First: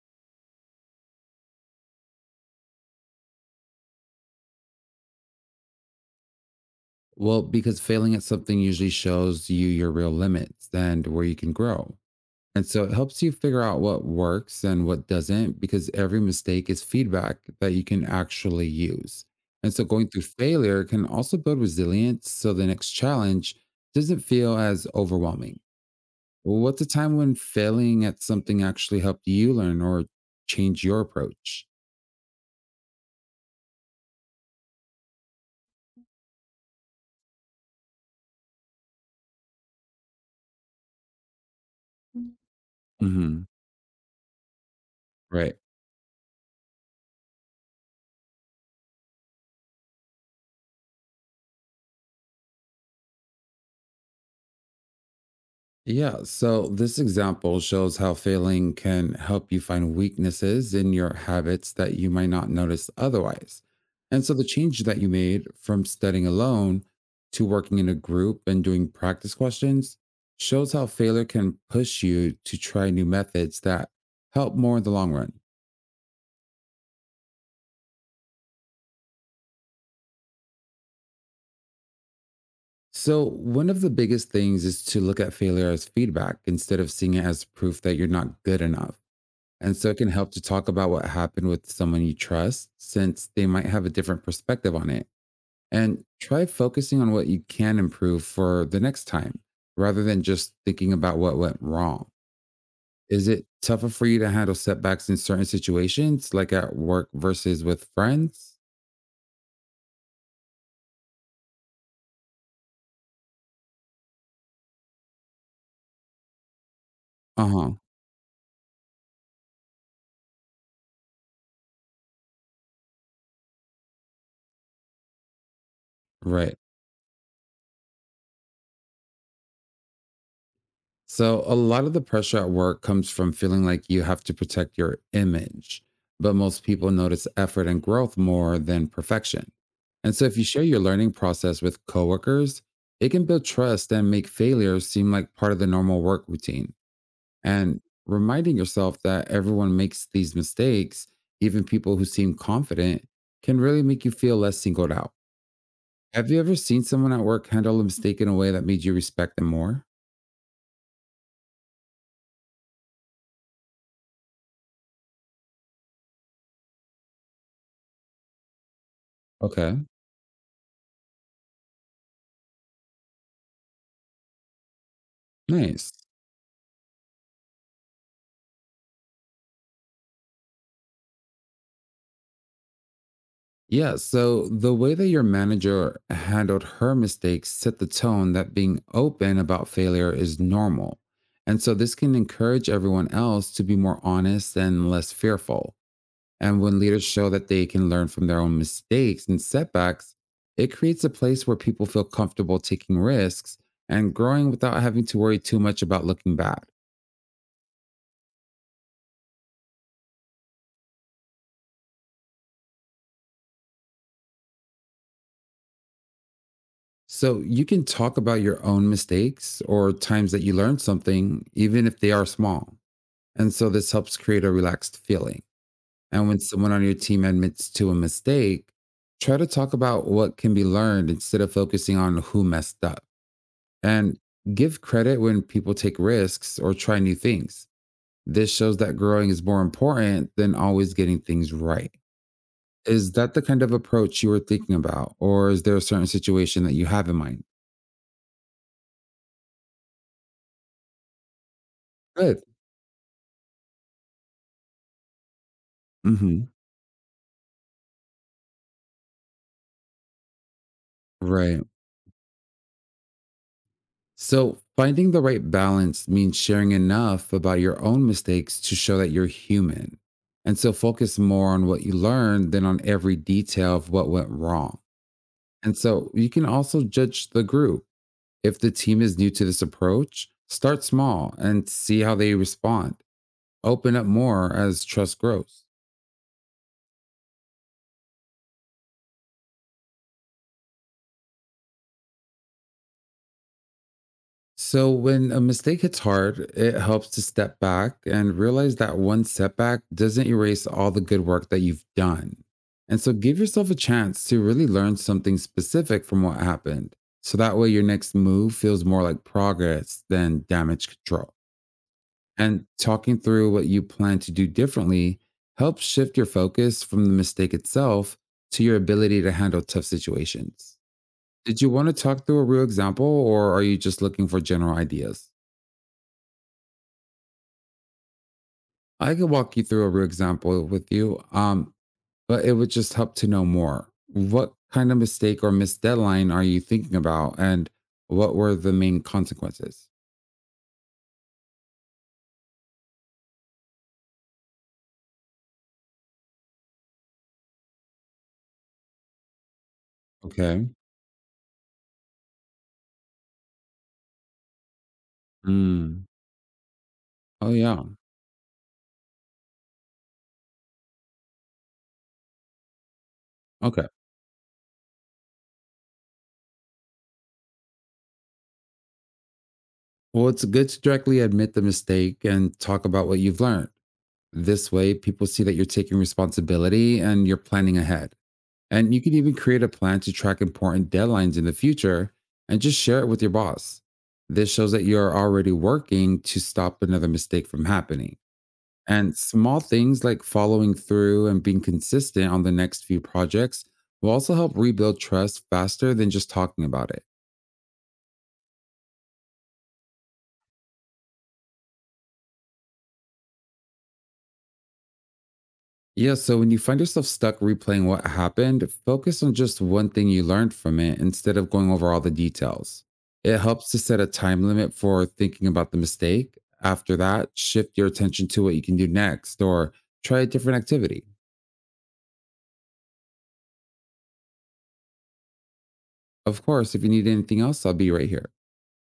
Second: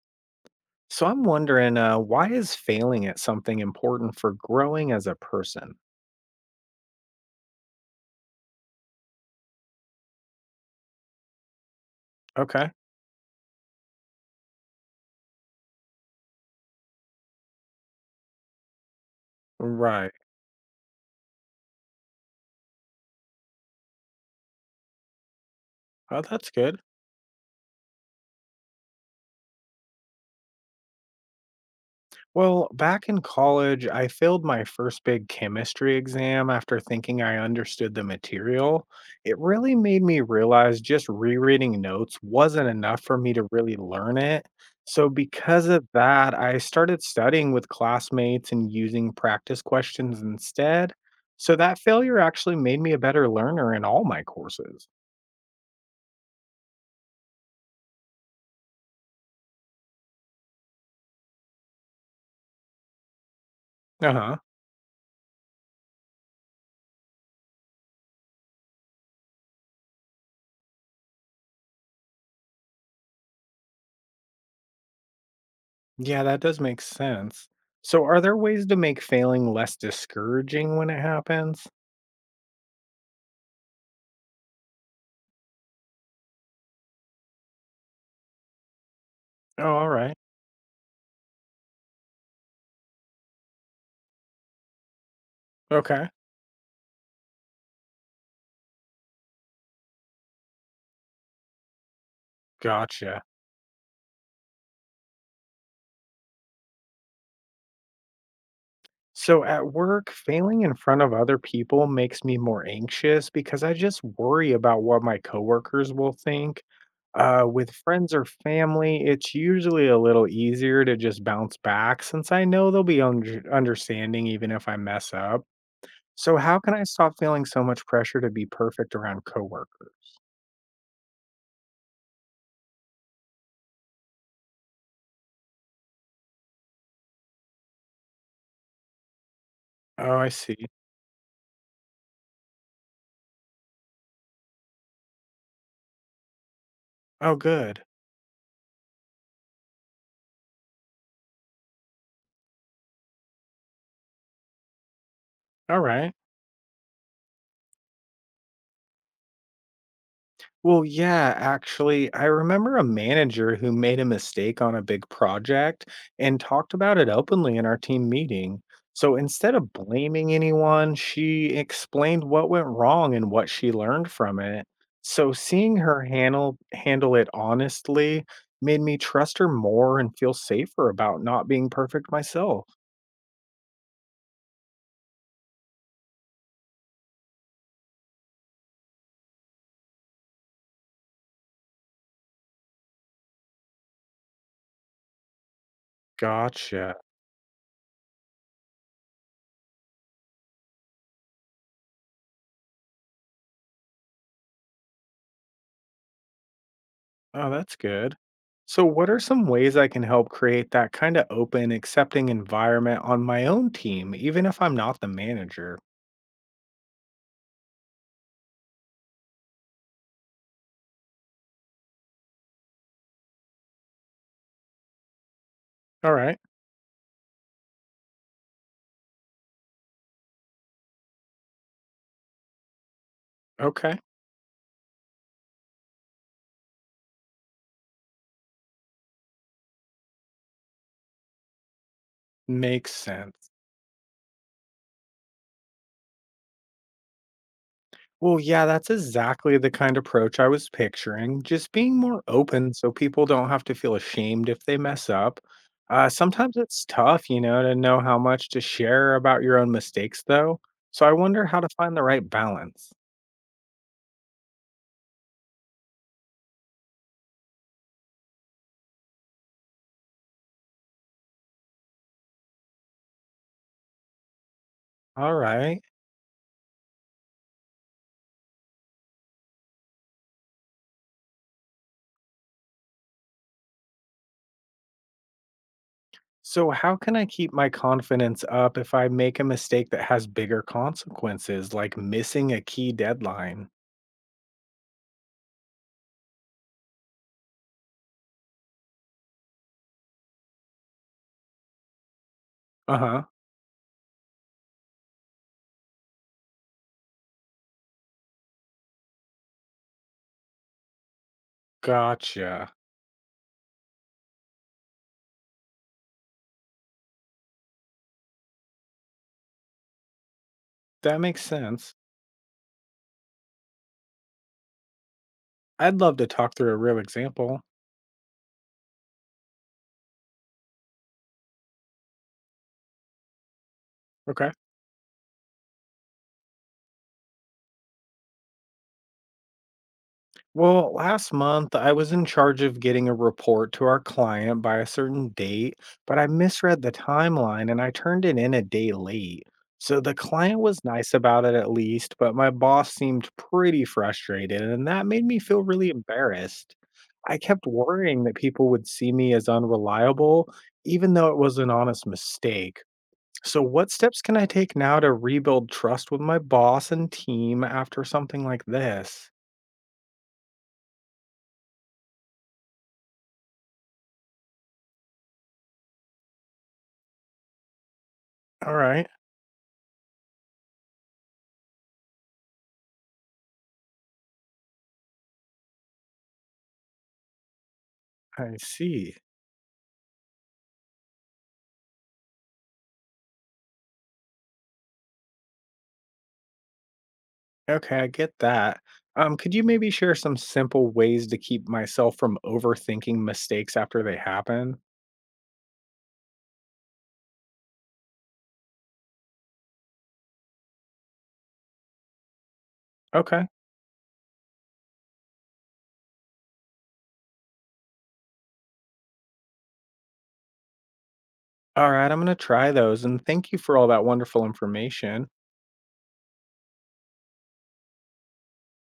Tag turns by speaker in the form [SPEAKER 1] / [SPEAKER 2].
[SPEAKER 1] So I'm wondering, why is failing at something important for growing as a person?
[SPEAKER 2] Well, because failing at something usually shows you your real limits and where you can grow. And
[SPEAKER 1] Okay.
[SPEAKER 2] so it helps you figure out what works and what doesn't because every mistake is feedback that you can actually use. And so going
[SPEAKER 1] Right.
[SPEAKER 2] through failure can also build resilience so the next challenge doesn't feel as overwhelming.
[SPEAKER 1] Oh, that's
[SPEAKER 2] Well,
[SPEAKER 1] good.
[SPEAKER 2] what's a time when failing at something actually helped you learn or change your approach?
[SPEAKER 1] Well, back in college, I failed my first big chemistry exam after thinking I understood the material. It really made me realize just rereading notes
[SPEAKER 2] Mm,
[SPEAKER 1] wasn't enough for me
[SPEAKER 2] hmm.
[SPEAKER 1] to really learn it. So,
[SPEAKER 2] Right.
[SPEAKER 1] because of that, I started studying with classmates and using practice questions instead. So, that failure actually made me a better learner in all my courses.
[SPEAKER 2] Yeah, so this example shows how failing can help you find weaknesses in your habits that you might not notice otherwise.
[SPEAKER 1] Uh
[SPEAKER 2] And so
[SPEAKER 1] huh.
[SPEAKER 2] the change that you made from studying alone to working in a group and doing practice questions shows how failure can push you to try new methods that help more in the long run.
[SPEAKER 1] Yeah, that does make sense. So, are there ways to make failing less discouraging when it happens?
[SPEAKER 2] So, one of the biggest things is to look at failure as feedback instead of seeing it as proof that you're not good enough.
[SPEAKER 1] Oh,
[SPEAKER 2] And so it can
[SPEAKER 1] alright.
[SPEAKER 2] help to talk about what happened with someone you trust, since they might have a different perspective on it. And
[SPEAKER 1] Okay.
[SPEAKER 2] try focusing on what you can improve for the next time rather than just thinking about what went wrong.
[SPEAKER 1] Gotcha.
[SPEAKER 2] Is it tougher for you to handle setbacks in certain situations, like at work versus with friends?
[SPEAKER 1] So at work, failing in front of other people makes me more anxious because I just worry about what my coworkers will think.
[SPEAKER 2] Uh
[SPEAKER 1] With
[SPEAKER 2] huh.
[SPEAKER 1] friends or family, it's usually a little easier to just bounce back since I know they'll be under understanding even if I mess up. So
[SPEAKER 2] Right.
[SPEAKER 1] how can I stop feeling so much pressure to be perfect around coworkers?
[SPEAKER 2] So, a lot of the pressure at work comes from feeling like you have to protect your image, but most people notice effort and growth more than perfection. And
[SPEAKER 1] Oh,
[SPEAKER 2] so,
[SPEAKER 1] I
[SPEAKER 2] if you
[SPEAKER 1] see.
[SPEAKER 2] share your learning process with coworkers, it can build trust and make failures seem like part of the normal work routine.
[SPEAKER 1] Oh,
[SPEAKER 2] And
[SPEAKER 1] good.
[SPEAKER 2] reminding yourself that everyone makes these mistakes, even people who seem confident, can really make you feel less singled out.
[SPEAKER 1] All right.
[SPEAKER 2] Have you ever seen someone at work handle a mistake in a way that made you respect them more?
[SPEAKER 1] Well, yeah, actually, I remember a manager who made a mistake on a big project and talked about it openly in our team meeting. So instead of
[SPEAKER 2] Okay,
[SPEAKER 1] blaming anyone, she explained what went wrong and what she learned from it. So seeing
[SPEAKER 2] nice.
[SPEAKER 1] her handle it honestly made me trust her more and feel safer about not being perfect myself.
[SPEAKER 2] Yeah, so the way that your manager handled her mistakes set the tone that being open about failure is normal. And so this can encourage everyone else to be more honest and less fearful. And when
[SPEAKER 1] Gotcha.
[SPEAKER 2] leaders show that they can learn from their own mistakes and setbacks, it creates a place where people feel comfortable taking risks and growing without having to worry too much about looking bad.
[SPEAKER 1] Oh, that's good. So, what are some ways I can help create that kind of open, accepting environment on my own team, even if I'm not the manager?
[SPEAKER 2] So you can talk about your own mistakes or times that you learned something, even if they are small. And so this helps create a relaxed feeling.
[SPEAKER 1] All
[SPEAKER 2] And
[SPEAKER 1] right.
[SPEAKER 2] when someone on your team admits to a mistake, try to talk about what can be learned instead of focusing on who messed up.
[SPEAKER 1] Okay.
[SPEAKER 2] And give credit when people take risks or try new things. This shows that growing is more important than always getting things right.
[SPEAKER 1] Makes
[SPEAKER 2] Is that the
[SPEAKER 1] sense.
[SPEAKER 2] kind of approach you were thinking about? Or is there a certain situation that you have in mind?
[SPEAKER 1] Well, yeah, that's exactly the kind of approach I was picturing. Just being more
[SPEAKER 2] Good.
[SPEAKER 1] open so people don't have to feel ashamed if they mess up.
[SPEAKER 2] Hmm.
[SPEAKER 1] Sometimes it's tough, to know how much to share about your own mistakes, though. So, I wonder how
[SPEAKER 2] Right.
[SPEAKER 1] to find the right balance.
[SPEAKER 2] So, finding the right balance means sharing enough about your own mistakes to show that you're human. And so, focus more on what you learned than on every detail of what went wrong.
[SPEAKER 1] All
[SPEAKER 2] And
[SPEAKER 1] right.
[SPEAKER 2] so, you can also judge the group. If the team is new to this approach, start small and see how they respond. Open up more as trust grows.
[SPEAKER 1] So, how can I keep my confidence up if I make a mistake that has bigger consequences, like missing a key deadline?
[SPEAKER 2] So, when a mistake hits hard, it helps to step back and realize that one setback doesn't erase all the good work that you've done.
[SPEAKER 1] Uh
[SPEAKER 2] And so,
[SPEAKER 1] huh.
[SPEAKER 2] give yourself a chance to really learn something specific from what happened. So that way, your next move feels more like progress than damage control. And
[SPEAKER 1] Gotcha.
[SPEAKER 2] talking through what you plan to do differently helps shift your focus from the mistake itself to your ability to handle tough situations.
[SPEAKER 1] That makes
[SPEAKER 2] Did you want
[SPEAKER 1] sense.
[SPEAKER 2] to talk through a real example, or are you just looking for general ideas?
[SPEAKER 1] I'd love to talk through a real example.
[SPEAKER 2] I could walk you through a real example with you, but it would just help to know more.
[SPEAKER 1] Okay.
[SPEAKER 2] What kind of mistake or missed deadline are you thinking about, and what were the main consequences?
[SPEAKER 1] Well, last month I was in charge of getting a report to our client by a certain date, but I misread the timeline and I turned it in a day late. So the client
[SPEAKER 2] Okay.
[SPEAKER 1] was nice about it at least, but my boss seemed pretty frustrated and that made me feel really
[SPEAKER 2] Mm.
[SPEAKER 1] embarrassed. I
[SPEAKER 2] Oh,
[SPEAKER 1] kept
[SPEAKER 2] yeah.
[SPEAKER 1] worrying that people would see me as unreliable, even though it was an honest mistake. So,
[SPEAKER 2] Okay.
[SPEAKER 1] what steps can I take now to rebuild trust with my boss and team after something like this?
[SPEAKER 2] Well, it's good to directly admit the mistake and talk about what you've learned. This way, people see that you're taking responsibility and you're planning ahead.
[SPEAKER 1] All
[SPEAKER 2] And you
[SPEAKER 1] right.
[SPEAKER 2] can even create a plan to track important deadlines in the future and just share it with your boss. This shows that you're already working to stop another mistake from happening.
[SPEAKER 1] I see.
[SPEAKER 2] And small things like following through and being consistent on the next few projects will also help rebuild trust faster than just talking about it.
[SPEAKER 1] Okay, I get that. Could you maybe share some simple ways to keep myself from overthinking mistakes after they happen?
[SPEAKER 2] Yeah, so when you find yourself stuck replaying what happened, focus on just one thing you learned from it instead of going over all the details. It
[SPEAKER 1] Okay.
[SPEAKER 2] helps to set a time limit for thinking about the mistake. After that, shift your attention to what you can do next or try a different activity.
[SPEAKER 1] All right, I'm going to try those. And thank you for all that wonderful information.
[SPEAKER 2] Of course, if you need anything else, I'll be right here.